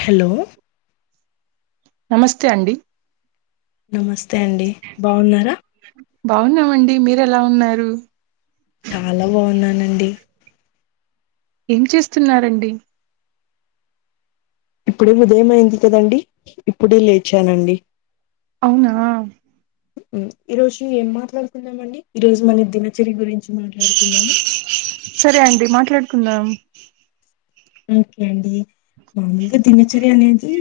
Hello నమస్తే అండి నమస్తే అండి బావున్నారా బావున్నామండి మీరెలా ఉన్నారు చాలా బావున్నానండి ఏం చేస్తున్నారండి ఇప్పుడే ఉదయం అయింది కదండి ఇప్పుడే లేచానండి అవునా ఈ రోజు ఏం మాట్లాడుతున్నామండి ఈ రోజు మన దినచర్య గురిం చి మాట్లాడుకుందామా కుందాం ఓకే అండి మామూలుగా దినచర్య అనేది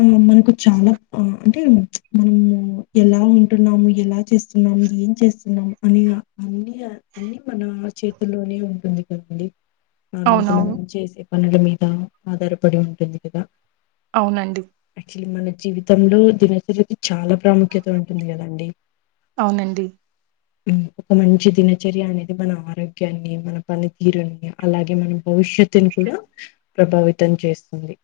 ఆ మనకు చాలా అంటే మనము ఎలా మనకు మ్మ్ ఆ మనకు చాలా అంటే మ్చ్ మనము ఎలా ఉంటున్నాము ఎలా చేస్తున్నాము ఏం చేస్తున్నాం అనే ఐడియా అన్ని మన చేతుల్లోనే ఉంటుంది కదండి నార్మల్ గా అవునవును మనం చేస్ పనలు మీదా ఆధారపడి ఉంటంది కదా అవునండి చిలి మన జీవితంలో దినచరి చాలా ప్రాముఖ్యత ఉంటుంది కదండీ అవునండి మ్మ్ ఒక మంచి దినచర్య అనేది మన ఆరోగ్యాన్ని మన పనితీరుని అలాగే మన భవిష్యత్ త్తుని కూడా ప్రభావితం చేస్తుంది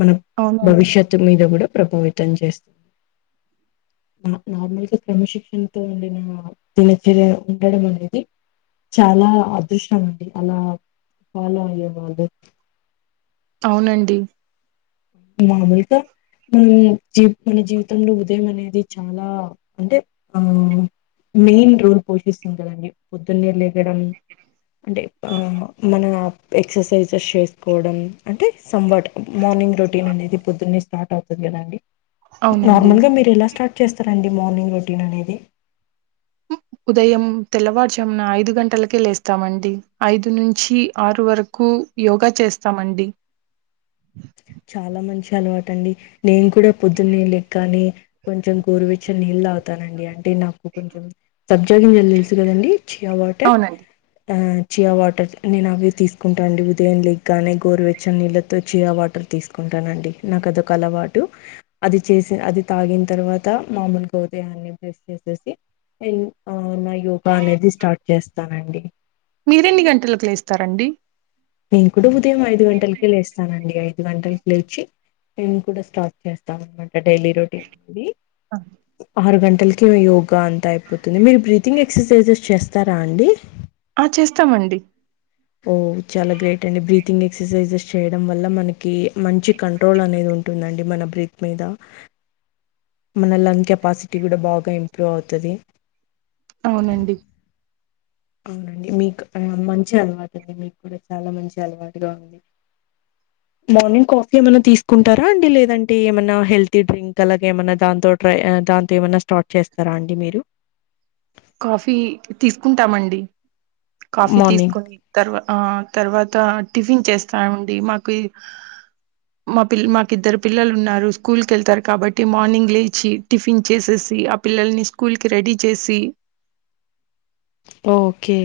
మన అవునండి భవిష్యత్ మీద గూడా ప్రభావితం చేస్తుంది నార్మల్గా క్రమశిక్షణతో ఉండిన దినచర్య ఉండడం అనేది చాలా అదృష్టం అండి అలా ఫాలో అయ్యే అదే అవునండి మామూలుగా మ్మ్ జీ మన జీవితం లో ఉదయం అనేది చాలా అంటే ఆ మెయిన్ రోల్ పోషిస్తుంది కదండి పొద్దున్నే లేగడం అంటే ఆ మన ఎక్సర్సైజ్ ఎష్ చేసుకోవడం అంటే సం వాట్ మార్నింగ్ రో అనేది పొద్దున్నేస్ స్టార్ట్ అవుతుంది కదండి అవునండి నార్మల్ గా మీరు ఎలా స్టార్ట్ చేస్తారండి మార్నింగ్ రో టిన్ అనేది ఉదయం తెల్లవారుజామున ఐదు గంటలకే లేస్తామండి ఐదు నుంచి ఆరు వరకు యోగా చేస్తామండి చాలా మంచి అలవాటండి నేను కూడా పొద్దున్నే లెగ్గానే కొంచెం గోరువెచ్చని నీళ్ళు తాగుతానండి అంటే నాకు కొంచెం సబ్జాగింజలు తెలుసు కదండి చియా వాటర్ అవునండి ఆ చియా వాటర్ నేనవి తీసుకుంటా అండి ఉదయం లెగ్గానే గోరువెచ్చని నీళ్ళతో చియా వాటర్ తీసుకుంటానండి నాకు అదొక అలవాటు అది చేసి అది తాగిన తర్వాత మామూలుగా ఉదయాన్నే బ్రెస్ చేసేసి ఎల్ ఆ నా యోగా అనేది స్టార్ట్ చేస్తానండి మీరెన్ని గంటలకి లేస్తారండి నేను కూడా ఉ దయం ఐదు గంటలకే లేేస్తానండి ఐదు గంటలకి లేచి నేన్ కూడా స్టార్ట్ చేస్తా అనమాట డైలీ రొటీన్ ఆ అరగం [unintelligible] యోగా అంత అయిపోతుంది మీరు బ్రీతింగ్ ఎక్సర్సైజెస్ చేస్ స్తారా అండి ఆ చేస్తామండి ఓ చాలా గ్రేట్ అండి బ్రీతింగ్ ఎక్సర్సైజెస్ చేయడం వల్ల మనకి కి మంచి కంట్రోల్ అనేది ఉంటుందండి మన బ్రీత్ మీద మన లంగ్ కెపాసిటీ కూడా బాగా ఇంప్రూవ్ అవుతది అవునండి అవునండి మీకు మంచి అలవాటు అండి మీకు కూడా చాలా మంచి అలవాటుగా ఉంది మార్నింగ్ కాఫీ ఏమన్నా తీసుకుంటారా అండి లేదంటే ఏమన్నా హెల్తీ డ్రింక్ అలాగ ఏమన్నా దాంతో ట్రై దాంతో ఏమన్నా స్టార్ట్ చేస్తారా అండి మీరు కాఫీ తీసుకుంటామండి కాఫీ మార్నింగ్ తీసుకొని తర్వా ఆ తర్వాత టిఫిన్ చేస్తామండి మాకు మా పిల్ మాకి ఇద్దరు పిల్లలు ఉన్నారు స్కూల్ కి వెళ్తారు కాబట్టి మార్నింగ్ లేచి టిఫిన్ చేసేసి ఆ పిల్లల్ని స్కూల్ కి రెడీ చేసి ఓకే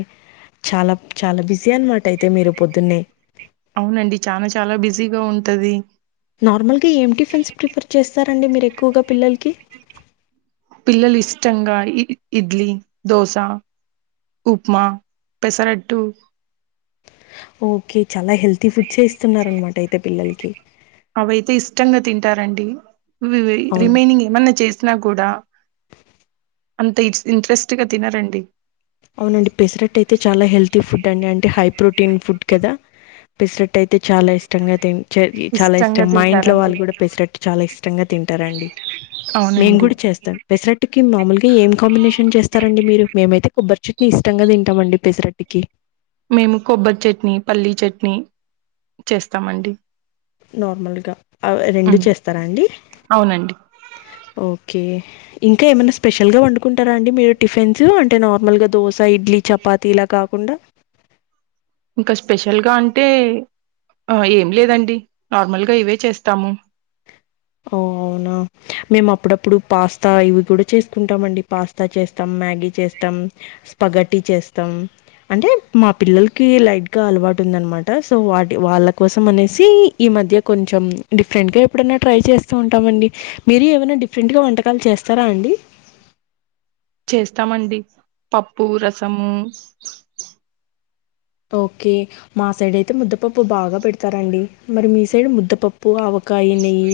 చాలా చాలా బి జీ అనమాట అయితే మీరు పొద్దున్నే అవునండి చాలా చాలా బిజీగా ఉంటది నార్మల్గా ఏం టిఫిన్స్ ప్రిఫర్ చేస్తారండి మీరు ఎక్కువగా పిల్లలకి పిల్లలు ఇష్టంగా ఇ ఇడ్లీ దోశ ఉప్మా పెసరట్టు ఓకే చాలా హెల్తీ ఫుడ్స్ చేస్తున్నారనమాట అయితే పిల్లలకి కే అవైతే ఇష్టంగా తింటారండి రివే అవునండి. రిమైనింగ్ ఏమన్నా చేసినా కూడా అంత ఇ ఇంట్రెస్ట్గా తినరండి అవునండి పెసరట్ అయితే చాలా హెల్తీ ఫుడ్ అండి అంటే హై ప్రోటీన్ ఫుడ్ కదా పెసరట్ అయితే చాలా ఇష్టంగా చే చాలా ఇష్టంగా మా ఇంట్లో వాళ్ళు కూడా పెసరట్టు చాలా ఇష్టంగా తింటారండి మేము అవునండి కూడా చేస్తాం పెసరట్టుకి మామూలుగా ఏం కాంబినేషన్ చేస్తారండి మీరు మేమైతే చట్ని ఇష్టంగా తింటామండి పెసరట్టికి మేము కొబ్బరి చట్నీ పల్లీ చట్నీ చేస్తామండి నార్మల్గా అవి రెండు చేస్తారా అండి అవునండి ఓకే ఇంకా ఏమైనా స్పెషల్ గా వండుకుంటారా అండి మీరు టిఫిన్స్ అంటే నార్మల్ గా దో స ఇడ్లీ చపాతిలా కాకు కుండ ఇంకా స్పెషల్ గా అంటే అ ఏం లేదండి నార్మల్గా ఇవే చేస్తాము ఓ అవునా మేము అప్పుడప్పుడు పాస్తా ఇవి కూడా చేసుకుంటామండి పాస్తా చేస్తాం మ్యాగీ చేస్తాం స్పగటి చేస్తాం అంటే మా పిల్లలకి లైట్ గా అలవాటు ఉందన్నమాట సో వాటి వాళ్ళ కోసం అనేసి ఈ మధ్య కొంచెం డిఫరెంట్ గా ఎప్పుడన్నా ట్రై చేస్తూ ఉంటామండి మీరు ఏవైనా డిఫరెంట్ గా వంటకాలు చేస్తారా అండి చేస్తామండి పప్పు రసము ఓకే మా సైడ్ అయితే ముద్దపప్పు బాగా పెడతారండి మరి మీ సైడ్ ముద్దపప్పు ఆవ కాయినాయి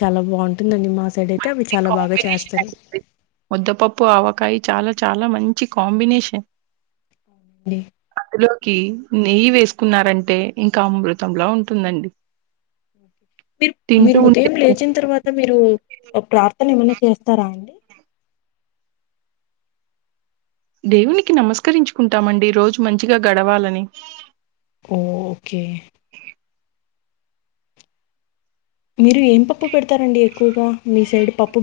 చాలా బావుం ఉందండి మా సైడయితే అవి చాలా బాగా చేస్తారు. ముద్దపప్పు ఆవకాయి చాలా చాలా మంచి కాంబినేషన్ డి లోకి నెయ్యి వేసుకున్నారంటే ఇంకా అమృతంలా ఉంటుందండి మీరు తింటూ మీరు ఉంటే ఉదయం లేచిన తర్వాత మీరు ఒ ప్రాప్ తను ఏమైనా చేస్తారా అండి దేవునికి నమస్కరించుకుంటామండి రోజు మంచిగా గడవాలని ఓ ఓకే మీరు ఏం పప్పు పెడతారండి ఎక్కువగా మీ సైడ్ పప్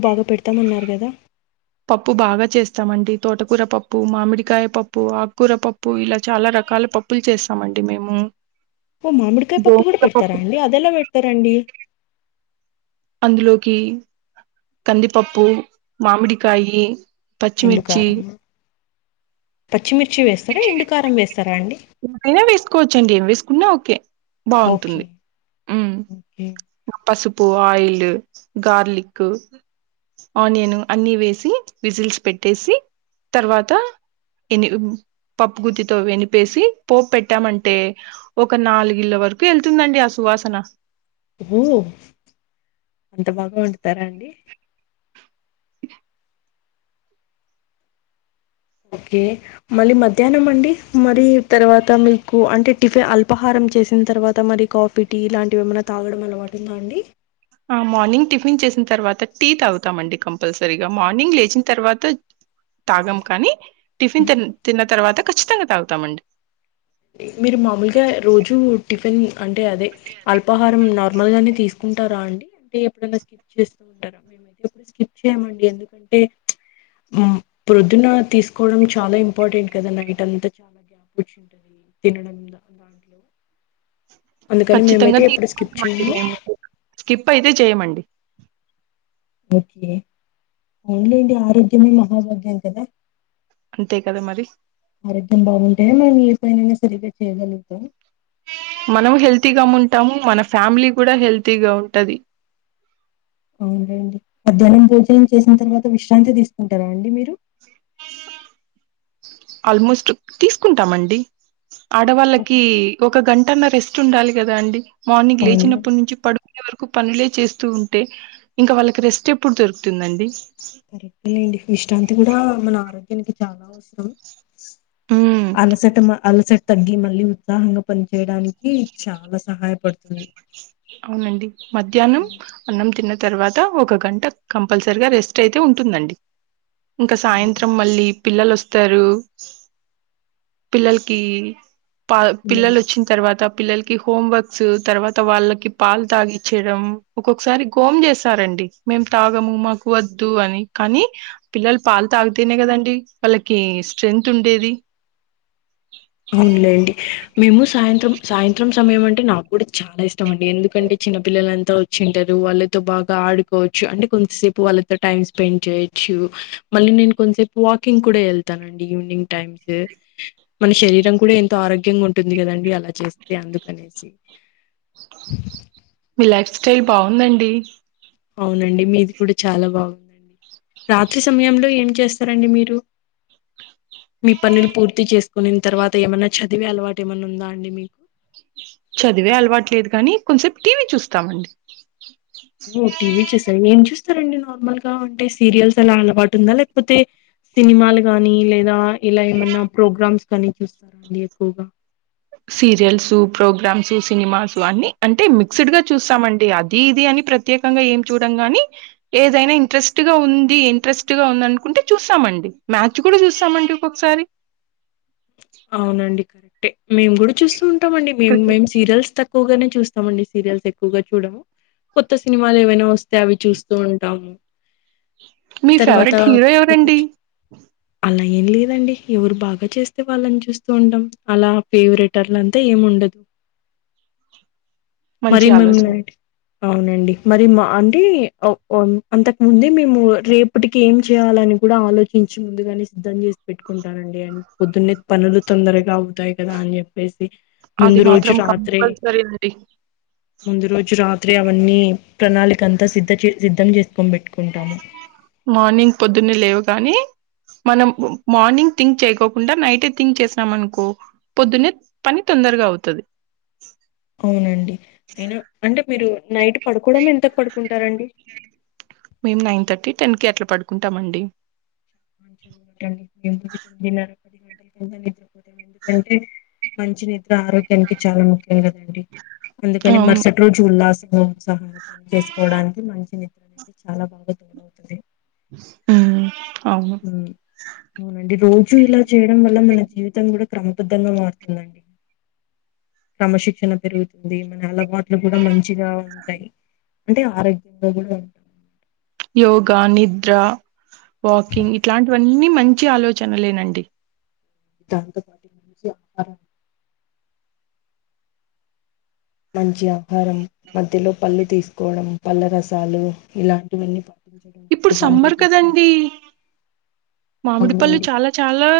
పప్పు బాగా చేస్తామండి తోటకూర పప్పు మామిడికాయ పప్పు ఆక్కూర పప్పు ఇలా చాలా రకాల పప్పులు చేస్తామండి మేము ఓ మామిడికాయ పప్పు కూడా గోంగూర పెడతారా పప్పు అండి అదెలా పెడతారండి లోకి కందిపప్పు మామిడి కాయీ పచ్చిమిర్చి ఎండుకారం పచ్చిమిర్చి వేస్తారా ఎండుకారం వేస్తారా అండి ఎంతైనా వేసుకోవచ్చండి ఏమి వేసుకున్నా ఓకే ఓకే బాగుంటుంది హుమ్ ఓకే పసుపు ఆయిల్ గార్లిక్ ఆనియన్ అన్ని వేసి విజిల్స్ పెట్టేసి తర్వాత ఎని పప్పుగుత్తితో ఎనిపేసి పోపు పెట్టామంటే ఒక నాలుగు ఇళ్ళ వరకు ఎళ్తుందండి ఆ సువాసన ఓ అంత బాగా వండుతారా అండి ఓకే మళ్ళీ మధ్యాహ్నం అండి మరి తర్వాత మీకు అంటే టిఫిన్ అల్పాహారం చేసిన తర్వాత మరి కాఫీ టీ లాంటివి ఏమైన్నా తాగడం అలవాటుందా అండి ఆ మార్నింగ్ టిఫిన్ చేసిన తర్వాత టీ తాగుతామండి కంపల్సరీగా మార్నింగ్ లేచిన తర్వాత తాగం కానీ టిఫిన్ తిన్ తిన్న తర్వాత ఖచ్చితంగా తాగుతామండి మీరు మామూలుగా రోజు టిఫిన్ అంటే అదే అల్పాహారం నార్మల్ గానే తీసు తింటారా అండి అంటే ఎప్పుడనా స్కిప్ చేస్తూ ఉంటారా మేమైతే ఎప్పుడూ స్కిప్ చేయమండి ఎందుకంటే ప్రొద్దున తీసుకోవడం చాలా ఇంపార్టెంట్ కదా నైట్ అంతా చాలా గ్యాప్ వచ్చి నాది తినడం ద దాంట్లో అందుకని ఖచ్చితంగా మేమైతే ఎప్పుడు స్కిప్ తీసుకుంటామండి చేయము మేము స్కిప్ అయితే చేయమండి ఓకే ఔన్లేండి ఆరోగ్యమే మహాభాగ్యం కదా అంతే కదా మరి అరోగ్యం బాగుంటేనే మరి [inaudible] సరిగ్గా చేయగలుగుతాం మనము హెల్తీగా ఉంటాము మన ఫ్యామిలీ కూడా హెల్తీగా ఉంటాది అవునండి మధ్యాహ్నం భోజనం చేసిన తర్వాత విశ్రాంతి తీసుకుంటారా అండి మీరు ఆల్మోస్ట్ తీసుకుంటామండి ఓకే. ఆడవాళ్ళకి ఒక గంటన్న రెస్ చుండాలి కదా అండి మార్నింగ్ అవునులే లేచినప్పటి నుంచి పడు ఇ వరకు పనులే చేస్తూ ఉంటే ఇంకా వాళ్ళకి రెస్ట్ ఎప్పుడు దొరుకుతుందండి కరెక్ట్ ఎ లేండి విష్టాంతిన్న కూడా మన ఆరోగ్యానికి చాలా అవసరం ఉమ్ అలసట్టమా అలసట్ తగ్గి మళ్ళీ ఉత్సాహంగా పనిచేయడానికి చాలా సహాయపడ్ అవునండి మధ్యాహ్నం అన్నం తిన్న తర్వాత ఒక గంట కంపల్సరిగా రెస్ట్ అయితే ఉంటుందండి ఇంకా సాయంత్రం మళ్ళీ పిల్లల్ ఒస్త్ తరు పిల్లలకి పా పిల్లలు అవునండి. ఒచ్చిన్ తర్వాత పిల్లలకి హోమ్ వర్క్స్ తర్వాత్ అ వాళ్ళకి పాలు తాగిచ్చడం ఒక్కొక్కసారి గోమ్ చేస్తారండి మేం తాగము మాకు వద్దు అని కానీ పిల్లలు పాలు తాగితేనే కదండి వాళ్ళకి స్ట్రెంగ్త్ ఉండేది అవునులేండి మేము సాయంత్రం సాయంత్రం ఇష్టం ఏమంటే నాకు కూడా చాలా ఇష్టం అండి ఎందుకంటే చిన్నపిల్లలంతా వచ్చి ఉంటారు వాళ్ళతో బాగా ఆడుకోవచ్చు అంటే కొంతసేపు వాళ్ళతో టైమ్ స్పెండ్ చేయొచ్చు మళ్ళీ నేను కొంతసేపు వాకింగ్ కూడా వెళ్తానండి ఈవినింగ్ టైమ్స్ మన శరీరం కూడా ఎంత్ ఆరోగ్యంగా ఉంటుంది కదండి అలా చేస్తే అందుకనేసి రీలాక్స స్టైల్ బాగుందండి అవునండి మీది కూడా చాలా బాగుందండి రాత్రి సమయంలో ఏం చేస్తారండి మీరు మీ పనులు పూర్తి చేసుకునిన తర్వాత ఏమన్నా చదివే అలవాటు ఏమన్నా ఉందా అండి మీకు కొంసేపు టీవీ చూస్తామండి ఓ టీవీ చూస ఏం చూస్ సరె అండి నార్మల్ గా అంటే సీరియల్స్ అలా అలవాటు ఉందా లేకపోతే సినిమాలు గానీ లేదా ఇలా ఏమన్నా ప్రోగ్రామ్స్ కానీ చూస్తారా అండి ఎక్కువగా సీరియల్స్ ప్రోగ్రామ్స్ సినిమాసు అన్ని అంటే మిక్స్డ్గా చూస్తామండి అది ఇది అని ప్రత్యేకంగా ఏం చూడం గాని ఏదైనా ఇంట్రెస్ట్గా ఉంది ఇంట్రెస్ట్గా ఉందినుకుంటే చూస్తామండి మ్యాచ్ కూడా చూస్తామండి ఒక్కొక్కసారి అవునండి కరెక్టే మేము కూడా చూస్తూ ఉంటాం అండి మే క్రికెట్. మేం సీరియల్స్ తక్ క్కువగానే చూస్తామండి సీరియల్స్ ఎక్కువగా చూడము కొత్త సినిమాలు ఏవైనా వస్తే అవి చూస్తూ ఉంటాము మీ తర్వాత ఫేవరెట్ హీరో క్రికెట్ ఎవరండి అలా ఏం లేదండి ఎవరు బాగా చేస్తే వాళ్ళని చూస్తూ ఉంటాం అలా ఫెవరెటఅట్లాంతా ఏం ఉండదు మరి మంచి మేం ఆలోచన. నైట్ అవునండి మరి మా అంటే ఔ ఔన్ అంతకు ముందే మేము రేపటికి ఏం చేయాలని కూడా ఆలోచించి ముందుగానే సిద్ధం చేసి పెట్టుకుంటానండి అండ్ పొద్దున్నే పనులు తొందరగా అవుతాయి కదా అని చెప్పేసి అది ముందు రోజు మాత్రం తప్పకుండా. రాత్రే కంపల్సరీ అండి ముందు రోజు రాత్రి అవన్నీ ప్రణాళికంతా సిద్ జె సిద్ధం చేసికొని పెట్టుకుంటాము మార్నింగ్ పొద్దున్నే లేవగానే మనం మార్నింగ్ థింక్ చేయకోకుండా నైటే థింక్ చేసినాం అనుకో పొద్దున్నే పని తొందరగా అవుతది అవునండి అయినా అంటే మీరు నైట్ పడుకోవడం ఎంతకు పడుకుంటారండి మేము నైన్ థర్టీ, టెన్ కీ అట్లా పడుకుంటామండి మంచిండిటి తొమ్మిదిన్నర పది గంటల కింద నిద్రపోతాం ఎందుకంటే మంచి నిద ఆరోగ్యానికి చాలా ముఖ్యం కదండి అందుకని అవును. మరుసటి రోజు ఉల్లాసం సహాయ పని చేసుకోవడానికి మంచి నిద్ర అనేది చాలా బాగా తోడవుతుంది ఉమ్ అవునండి రోజు ఇలా చేయడం వల్ల మన జీవితం కూడా క్రమబద్ధంగా మారుతుందండి క్రమశిక్షణ పెరుగుతుంది మన అలవాట్లు టులు కూడా మంచిగా ఉంటాయి అంటే ఆరోగ్యంగా కూడా ఉం యోగా నిద్ర వాకింగ్ ఇట్లాంటివన్నీ మంచి ఆలోచనలేనండి దాంతో పాటు మంచి ఆహారం మంచి ఆహారం మధ్యలో పళ్ళు తీసుకోవడం పల్ల రసాలు ఇలాంటివన్నీ ప ఇప్పుడు సమ్మర్ కదండి మామిడి పళ్ళు అవునండి చాలా చాలా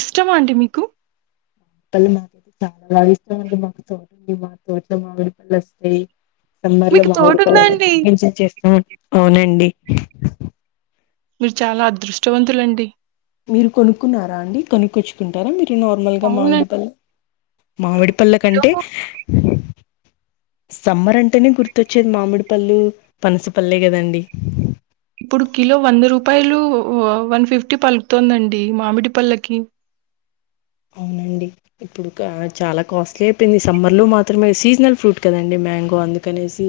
ఇష్టమా అండి మీకు మాపల్ళ మాకైతే చాలా బాగా ఇష్టం అండి మాకు తోటుంది మా తోటలో మామిడి పండ్లు వస్తయి సమ్మర్ లో మీకు మాముడి తోటుందా పండ్లని అండి? బాగా ఎంజాయ్ చేస్తూ అవునండి మీరు చాలా అదృష్టవంతులండి మీరు కొనుక్కున్నారా అండి కొనుక్కొచ్చుకుంటారా మీరు నార్మల్ గా మామిడి అవునండి. పళ్ళు మామిడి పళ్ళ కిలో కంటే సమ్మర్ అంటేనే గుర్తొచ్చేది మామిడి పళ్ళు పనసపల్లె కదండి ఇప్పుడు కిలో వంద రూపాయలు వన్ ఫిఫ్టీ పలుకుతుందండి మామిడి పళ్ళకి అవునండి ఇప్పుడు ఆ చాలా కాస్ట్లీ అయిపోయింది సమ్మర్లో మాత్రమే సీజనల్ ఫ్రూట్ కదండి మ్యాంగో అందుకనేసి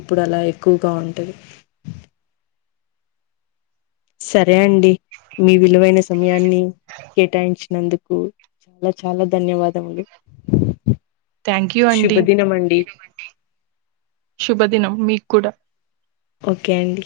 ఇప్పుడు అలా ఎక్కువగా ఉంటాది సరే అండి మీ విలువైన సమయాన్ని కేటాయించినందుకు చాలా చాలా ధన్యవాదములు థ్యాంక్ యూ అండి శుభదినం అండి శుభదినం మీక్ కుడ ఓకే అండి